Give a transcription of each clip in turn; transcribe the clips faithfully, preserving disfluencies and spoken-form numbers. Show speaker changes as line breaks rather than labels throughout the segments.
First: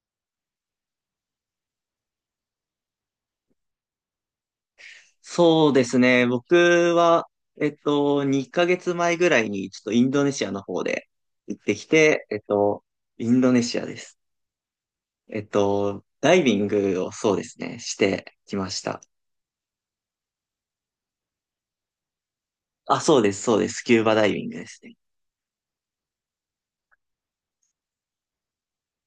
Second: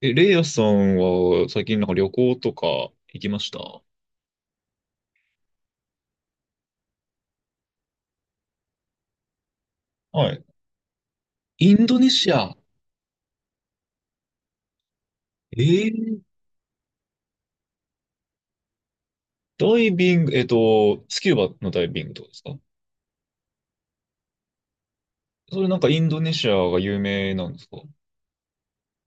え、レイヤさんは最近なんか旅行とか行きました？
そうですね。僕は、えっと、にかげつまえぐらいに、ちょっとインド
は
ネ
い。
シアの方で行っ
イ
て
ン
き
ドネ
て、
シ
えっ
ア。
と、インドネシアです。えっ
え
と、
ー
ダイビングをそうですね、してきました。
ダイビング、えっと、スキューバのダイビングとかですか？
あ、そうです、そうです。スキューバダイビングですね。
それなんかインドネシアが有名なんですか？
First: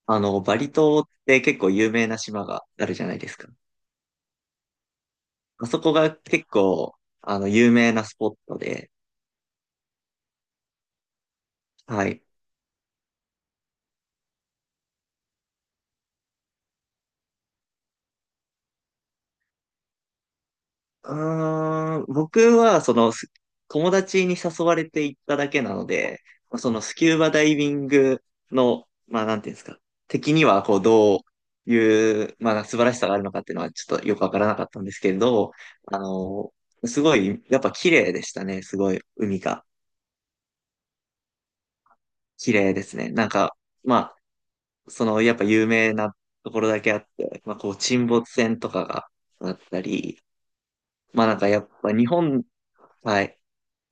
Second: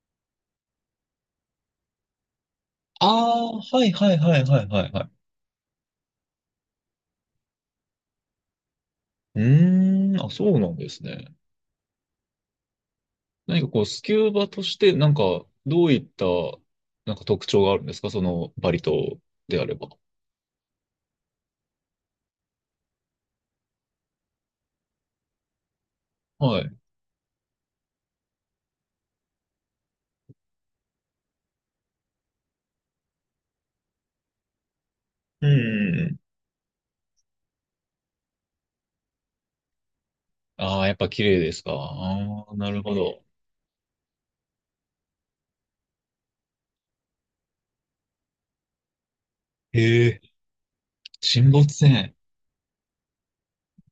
あの、バリ島って結構有名な島があるじゃないですか。
ああー、はいはいはいはいはいはい。
あそこが結構、あの、有名なスポットで、
うーん、あ、そうなんですね。
はい。
何かこう、スキューバとしてなんかどういったなんか特徴があるんですか、そのバリ島であれば？
うーん、僕は、その、す友達に誘われて行っただけなので、
はい。
そのスキューバダイビングの、まあ、なんていうんですか、敵には、こう、どういう、まあ、素晴らしさがあるのかっていうのは、ちょっとよくわからなかったんですけれ
うん
ど、
う
あ
んうん。
の、すごい、やっぱ綺麗でしたね。すごい、海が
ああ、やっぱ綺麗ですか？ああ
綺
ー、な
麗
る
で
ほ
すね。
ど。
なんか、まあ、その、やっぱ有名なところだけあって、まあ、こう、沈没船とかがあった
へ
り、
え、
まあ、なん
沈
かや
没
っぱ日
船。
本、はい。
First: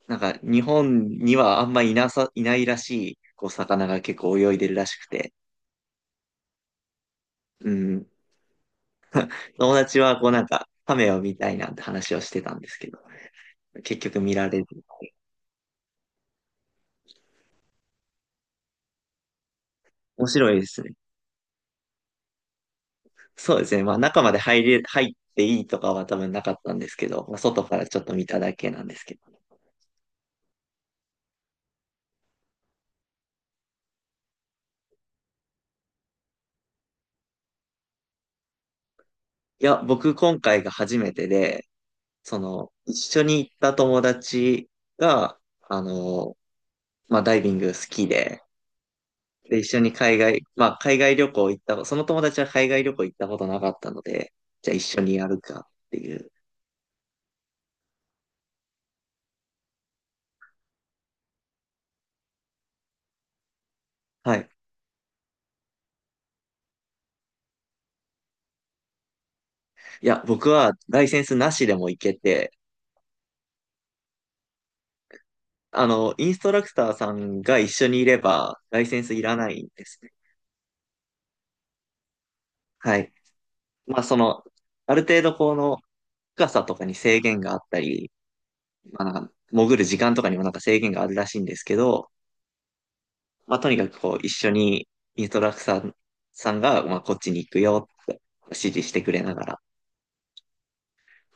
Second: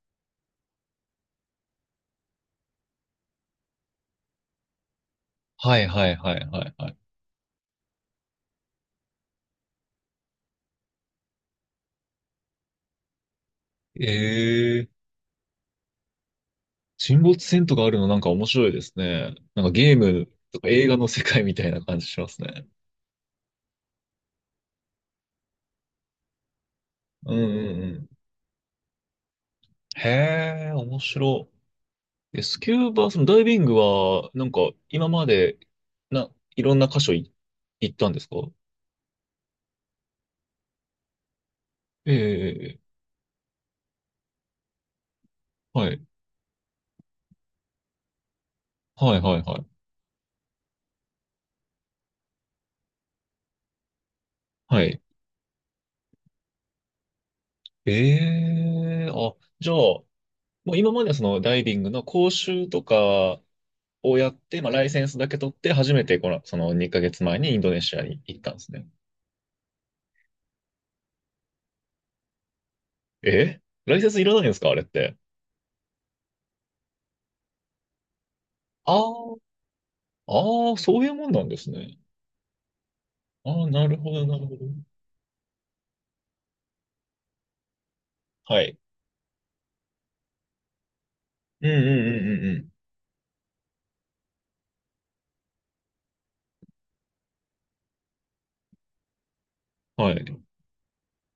なんか日本にはあんまいなさ、いないらしい、こう魚が結構泳いでるらしくて、
はいはいはいはいはい。
うん。友達はこうなんか、カメを見たいなんて話をしてたんですけど、結局見られる。
ええ、沈没船とかあるのなんか面白いですね。なんかゲー
面
ム
白
と
いで
か
す
映
ね。
画の世界みたいな感じしますね。
そうですね。まあ中まで入れ、入っていいとかは多分なかったんですけど、
うん
まあ、外
う
か
んう
らちょっ
ん。
と見ただけなんですけど。
へえ、面白い。えスキューバ、そのダイビングは、なんか今まで、な、いろんな箇所い行ったんですか？
いや、僕今回が初めてで、その、
ええ、
一緒に行った友達が、あ
はい。
の、まあダイビング好きで、
はいはいは
で、一
い。
緒に海外、まあ、海外旅行行った、その友達は海外旅行行ったことなかったので、じゃあ
は
一
い。
緒にやるかっていう。
ええ、あ、じゃあ、もう今まではそのダイビングの講習とか、をやっ
はい。
て、まあ、ライセンスだけ取って、初めてこの、そのにかげつまえにインドネシアに行ったんですね。
いや、僕はライセンスなしでも行けて、
えライセンスいらないんですか、あれって？
あの、インストラクターさんが一緒にいれば、ライ
あ
センスい
あ、
らないんですね。
ああ、そういうもんなんですね。
はい。
ああ、なる
まあ、
ほ
そ
ど、な
の、
るほど。
ある程度この深さとかに制限があったり、
はい。
まあ、なんか潜る時間とかにもなんか制限があるらしいんです
うんう
け
んう
ど、
んうん
まあ、とにかくこう、一緒にインストラクターさんが、まあ、こっちに行くよって指示してくれながら、
うん。はい。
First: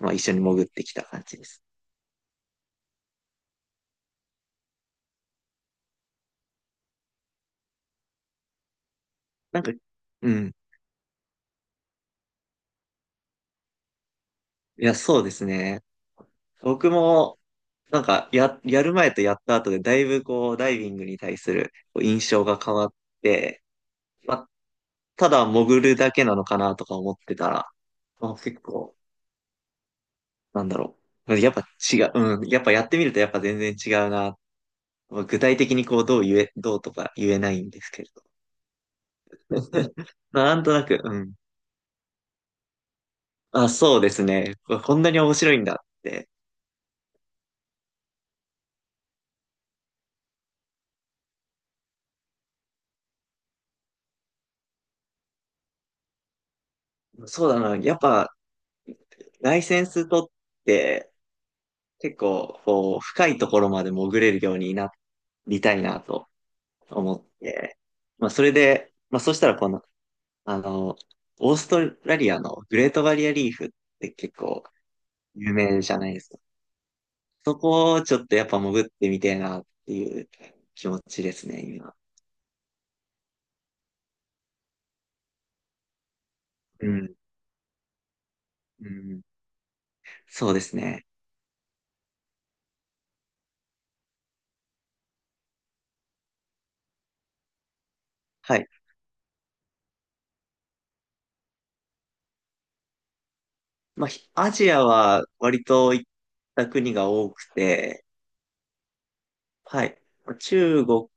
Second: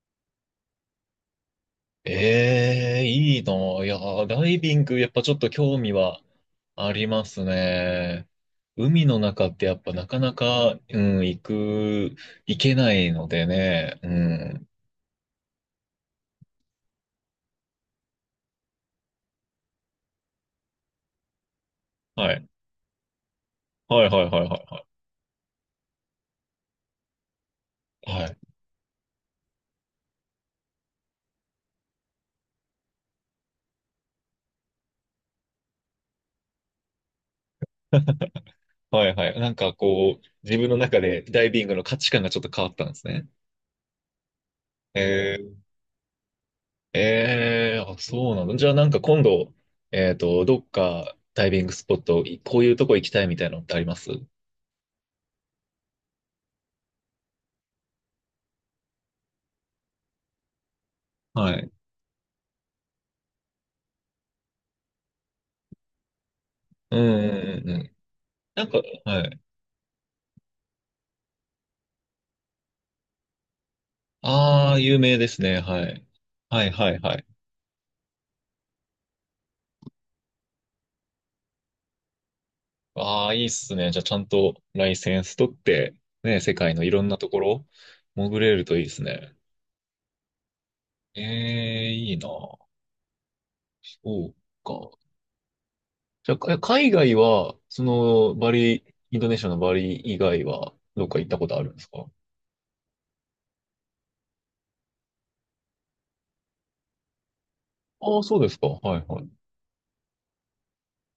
まあ一緒に潜ってきた感じです。
ええ、いいなぁ、いやー、ダイビング、やっぱちょっと興味はありますね。海の中っ
なん
て
か、
やっぱなか
う
な
ん。
か、うん、行く、行けないのでね。うん。
いや、そうですね。僕も、なんか、や、やる前とやった後で、だいぶこう、ダイビングに対するこう印
は
象
い。
が変わって、
はいはい
ま
は
あ、
いはい
ただ潜るだけなのかなとか思ってたら、
はい。は
まあ、
い
結構、なんだろう。やっぱ違う、うん。やっぱやってみるとやっぱ全然違うな。まあ具体的にこう、どう言え、どうとか言えないんですけれど。
はいはい。なんか こう、
な
自
ん
分
と
の
な
中
く、う
で
ん。
ダイビングの価値観がちょっと変わったんですね。
あ、そうですね。ここんなに面
え
白いんだって。
ー、えー、あ、そうなの。じゃあなんか今度、えっと、どっかダイビングスポット、いこういうとこ行きたいみたいなのってあります？
そうだな。やっぱ、ライセンス取って
はい。
結構こう深いところまで潜れるようになりたいなと
うん
思っ
うんう
て、
んうん。
まあそれ
なんか、
で、まあ
は
そ
い。
したらこの、あの、オーストラリアのグレートバリアリーフって結構
ああ、有名です
有
ね。
名
は
じゃ
い。
ないですか。
はいはいはい。
そこをちょっとやっぱ潜ってみてえなっていう気持ちですね、今。
ああ、いいっすね。じゃあちゃんとライセンス取って、ね、世界の
う
いろん
ん。
なところ、潜れるといい
う
です
ん。
ね。
そうですね。
ええー、いいな。そうか。じゃあ、か海外は、その、バ
はい。
リ、インドネシアのバリ以外は、どっか行ったことあるんですか？
まあ、ひアジアは割と行った国が多くて、
ああ、そうですか。はいはい。
はい。中国、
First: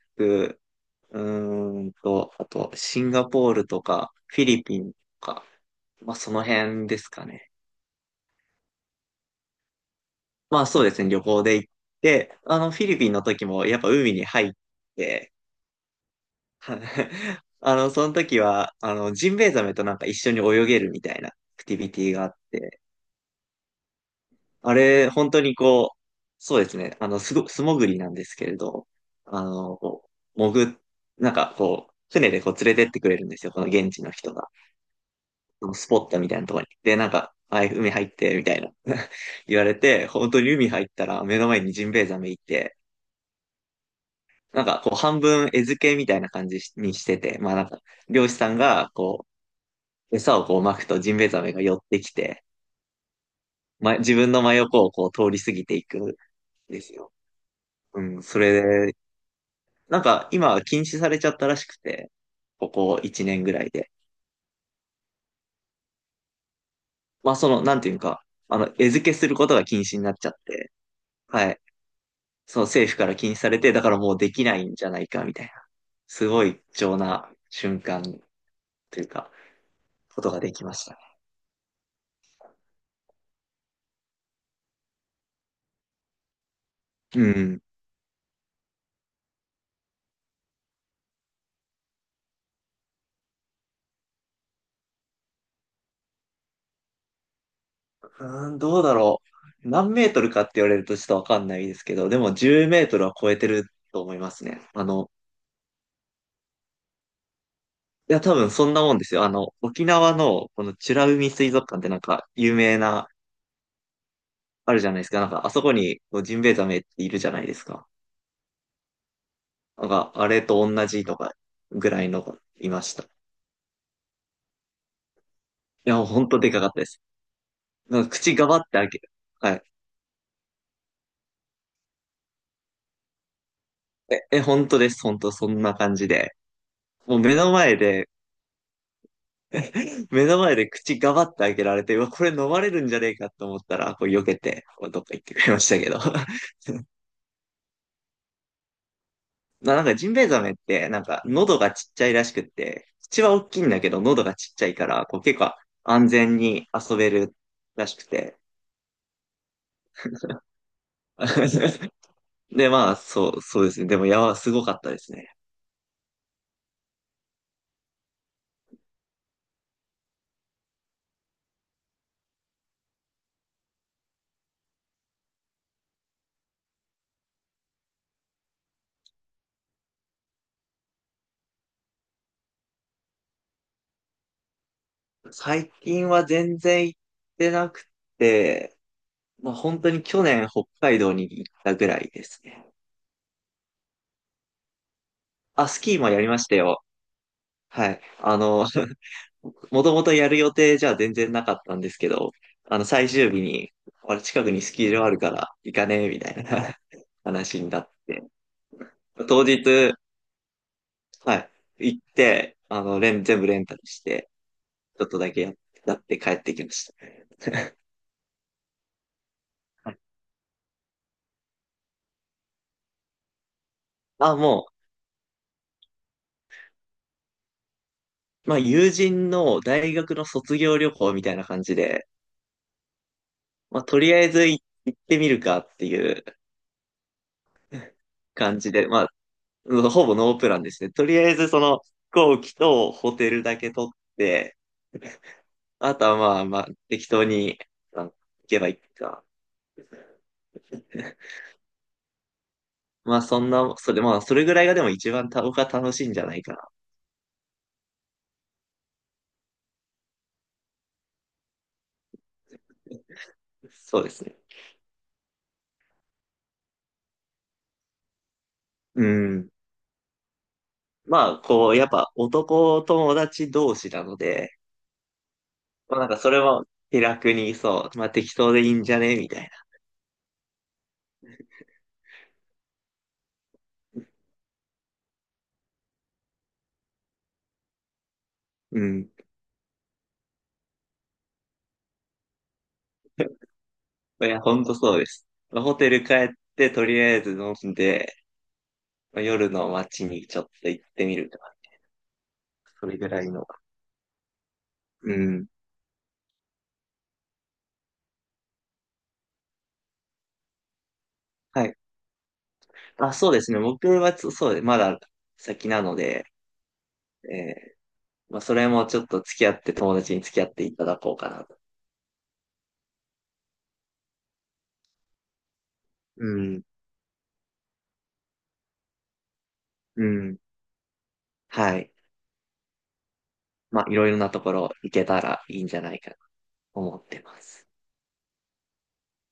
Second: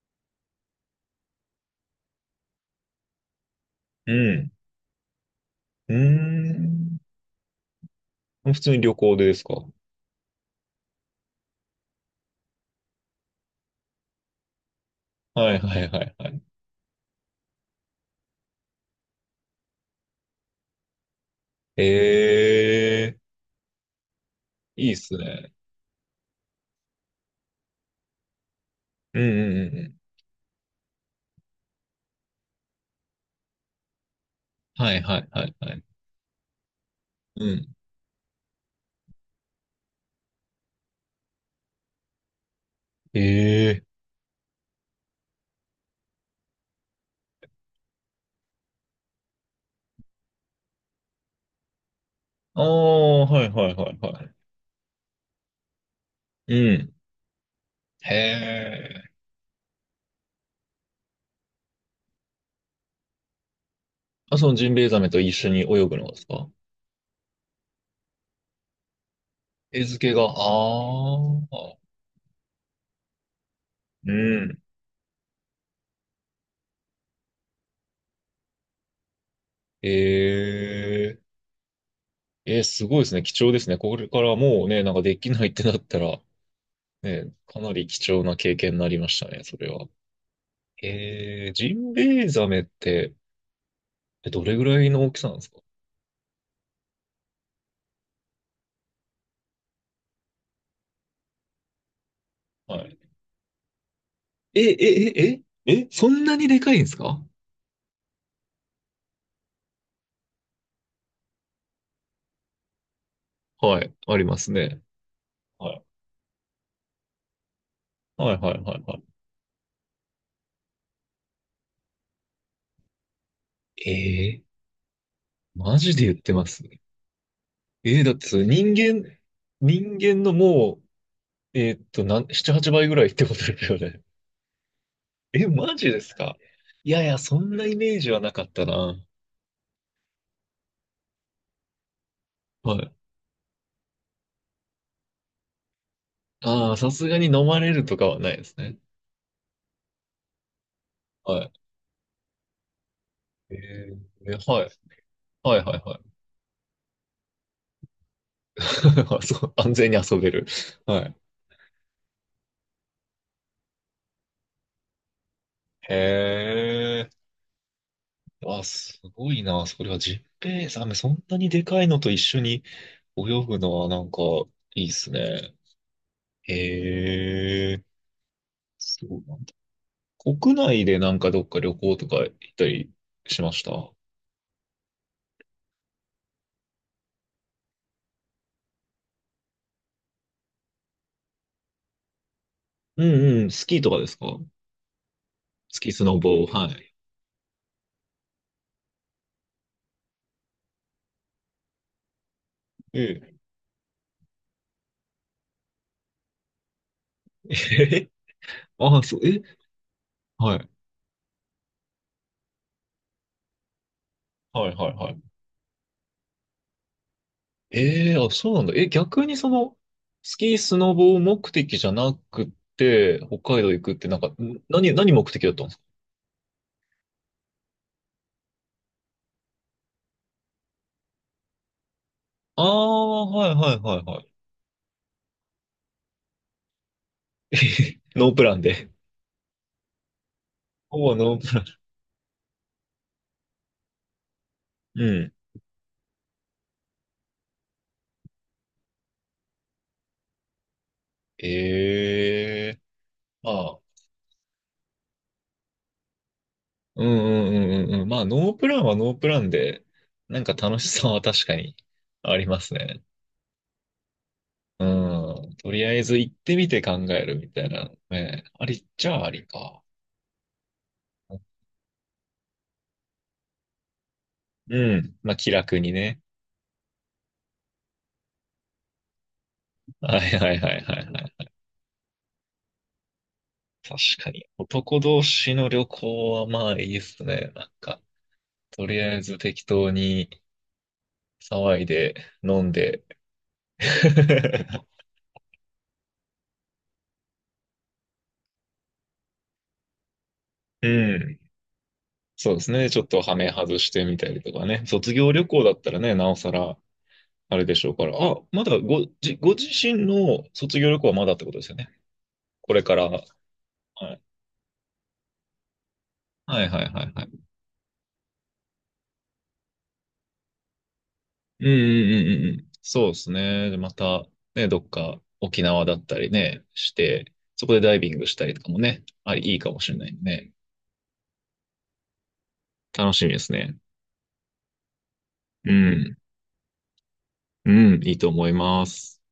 うーんと、あと、シンガポールと
う
か、フィ
ん。
リピンとか、
う
まあ、その辺です
ー
かね。
ん。普通に旅行でですか？
まあ、そうですね、旅行で行って、あの、フィリピンの時も、やっぱ海に入って、
はいはいはいはい。
は あの、その時は、あの、ジンベエザメとなんか一緒に泳げるみたいなアクティ
え
ビティがあって、
え、
あ
いいっ
れ、
す
本当
ね。
にこう、そうですね、あの、すご、素潜りなんですけれど、
うんう
あ
んう
の、
んうん。
こう、潜っ、なんかこう、船でこう連れてってくれるんですよ、この現地の人が。
はいはいはいはい。
スポットみたいなところに。で、なんか、
う
はい
ん。
海入って、みたいな 言われて、本当に海入ったら目の前にジンベエザメいて、
ええ、
なんかこう半分餌付けみたいな感じにしてて、まあなんか、漁師さんがこう、餌をこう撒くとジンベエザメが寄ってきて、
ああ、はいはいはい
ま、自
は
分
い。
の真横をこう通り過ぎていくん
う
です
ん。
よ。う
へ
ん、それで、
え。
なんか今は禁止されちゃったらしくて、ここいちねんぐらいで。
あ、そのジンベエザメと一緒に泳ぐのですか？
まあその、なんていうか、あの、餌付けすることが禁
餌
止に
付
な
け
っ
が、
ちゃ
あ
って、
あ。
はい。そう政府から禁止されて、だから
う
もうできな
ん。
いんじゃないかみたいな、すごい貴重な瞬間というか、ことができましたね。
えええー、すごいですね。貴重ですね。これからもうね、なんかできないってなったら、
う
ね、か
ん。
なり貴重な経験になりましたね、それは。えー、ジンベエザメって、えどれぐらいの大きさなんですか？
うーん、どうだろう。何メートルかって言われるとちょっとわかんないですけど、でも10メ
は
ー
い。
トルは超えてると思いますね。
え、え、
あの、
え、え、え、そんなにでかいんですか？
いや、多分そんなもんですよ。あの、沖縄のこの美ら海水族館ってなんか有名な、
はい、あります
あ
ね。
るじゃないですか。なんかあそこ
はい。
にこうジンベエザメっているじゃないですか。
はい、はい、はい、は
なんかあれと同じとかぐらいのがいました。い
い。えー、マジ
や、
で
もう
言っ
ほん
て
と
ま
でか
す？
かったです。
え
なん
ー、
か
だって
口
それ
がばって
人
開ける。
間、
はい。
人間のもう、えーっと、なん、なな、はちばいぐらいってことですよね。
え、え、本当です。本当、
え、
そん
マ
な
ジ
感
で
じ
す
で。
か？いやい
も
や、
う目
そ
の
んなイ
前
メー
で、
ジはなかったな。
目の前で口がばって開けられて、うわ、これ飲まれ
は
るん
い。
じゃねえかと思ったら、こう避けて、こうどっか行ってくれましたけど。
ああ、さすがに飲まれるとかはないですね。
ななんかジンベエザメって、なんか
はい。
喉がちっちゃいらしくって、口は大
え
きいんだけど、喉
ー、
が
え
ちっち
は
ゃ
い。
いから、こう結構
はいはいは
安全に遊べるらしくて。
い。そう、安全に遊べる。はい。
で、まあ、そう、そうですね。でも、やば、すごかったですね。
へえ。あ、すごいな。それはジッペイザメ、そんなにでかいのと一緒に泳ぐのはなんかいいっすね。へえ。そうなんだ。国内でなんかどっか旅行とか行ったりしました？
最近は全然行ってなくて、まあ、本当に去年北海道に行ったぐらいですね。
うんうん。スキーとかですか？
あ、ス
月
キー
ス
も
ノ
やりま
ボ、
した
は
よ。
い。
はい。あの、もともとやる予定じゃ全然なかったんですけど、あの、最
え
終日に、あれ近くにスキー場あるから行かねえ、みたいな 話になっ
え。
て、
ああ、そう、え
当日、
はい。
はい、行って、あの、レン、全部レンタルして、
はいはい
ちょっ
は
と
い。
だけやっやって帰ってきました。
ええ、あ、そうなんだ。え、逆にその、
はい、
スキー、スノボ目的じゃなくて、北海道行くって、なんか、ん
あ、も
何、何目的だったんですか？
う、まあ、友人の大学の卒業旅行みたいな感じで、
ああ、はいはい
まあ、
は
と
い
り
は
あ
い。
えず行行ってみるかっていう
ノープラ
感
ン
じで、
で。
まあ、ほぼノープランですね。
ほ
と
ぼ
りあえ
ノー
ず
プラ
そ
ン。
の飛行機とホテルだけ取って、
うん。
あとはまあまあ適当にあ行けばいいか。
ええ、
まあそん
ま
な、そ
あ、
れまあそれぐらいがでも一番た僕は楽しいんじゃないかな。
うんうんうんうんうん。まあ、ノープランはノープランで、なんか楽しさは確かにありますね。
そうですね。
うん。とりあえず行ってみて考えるみたいなね。ありっ
う
ちゃあり
ん。
か。
まあこう、やっぱ男友達同士なので、
うん。まあ、気楽に
まあなんか
ね。
それも気楽にそう、まあ適当でいいんじゃねみたいな。
はいはいはいはいはい。確かに。男同士の旅行はまあいいっすね。なんか、
う
とり
ん。
あえず適当に騒いで、飲んで。
いや、ほんとそう です。まあホテル帰ってとりあえず飲んで、夜の街にちょっと行っ
う
てみると
ん。
か、
そうです
そ
ね。
れ
ちょっ
ぐ
と
らい
ハ
の。
メ外してみたりとかね。
う
卒業旅
ん。
行だったらね、なおさら、あれでしょうから。あ、まだご、じ、ご自身の卒業旅行はまだってことで
は
すよ
い。
ね？これから。
あ、
は
そうですね。僕は
い
つそうです、まだ先なので、
はいはいはいはい。
えーまあ、それもちょっと付き合って、友達に付き合っていただこうかなと。
うんうんうんうんうん。そうですね。でまた、ね、どっか沖縄だった
う
りね、
ん。
して、そこでダイビングしたりとかもね、あり、いいかもしれ
う
ないんで
ん。
ね。
はい。
楽しみですね。
まあ、いろいろなところ行けたらいいん
う
じゃないか
ん。
と思ってます。
うん、いいと思います。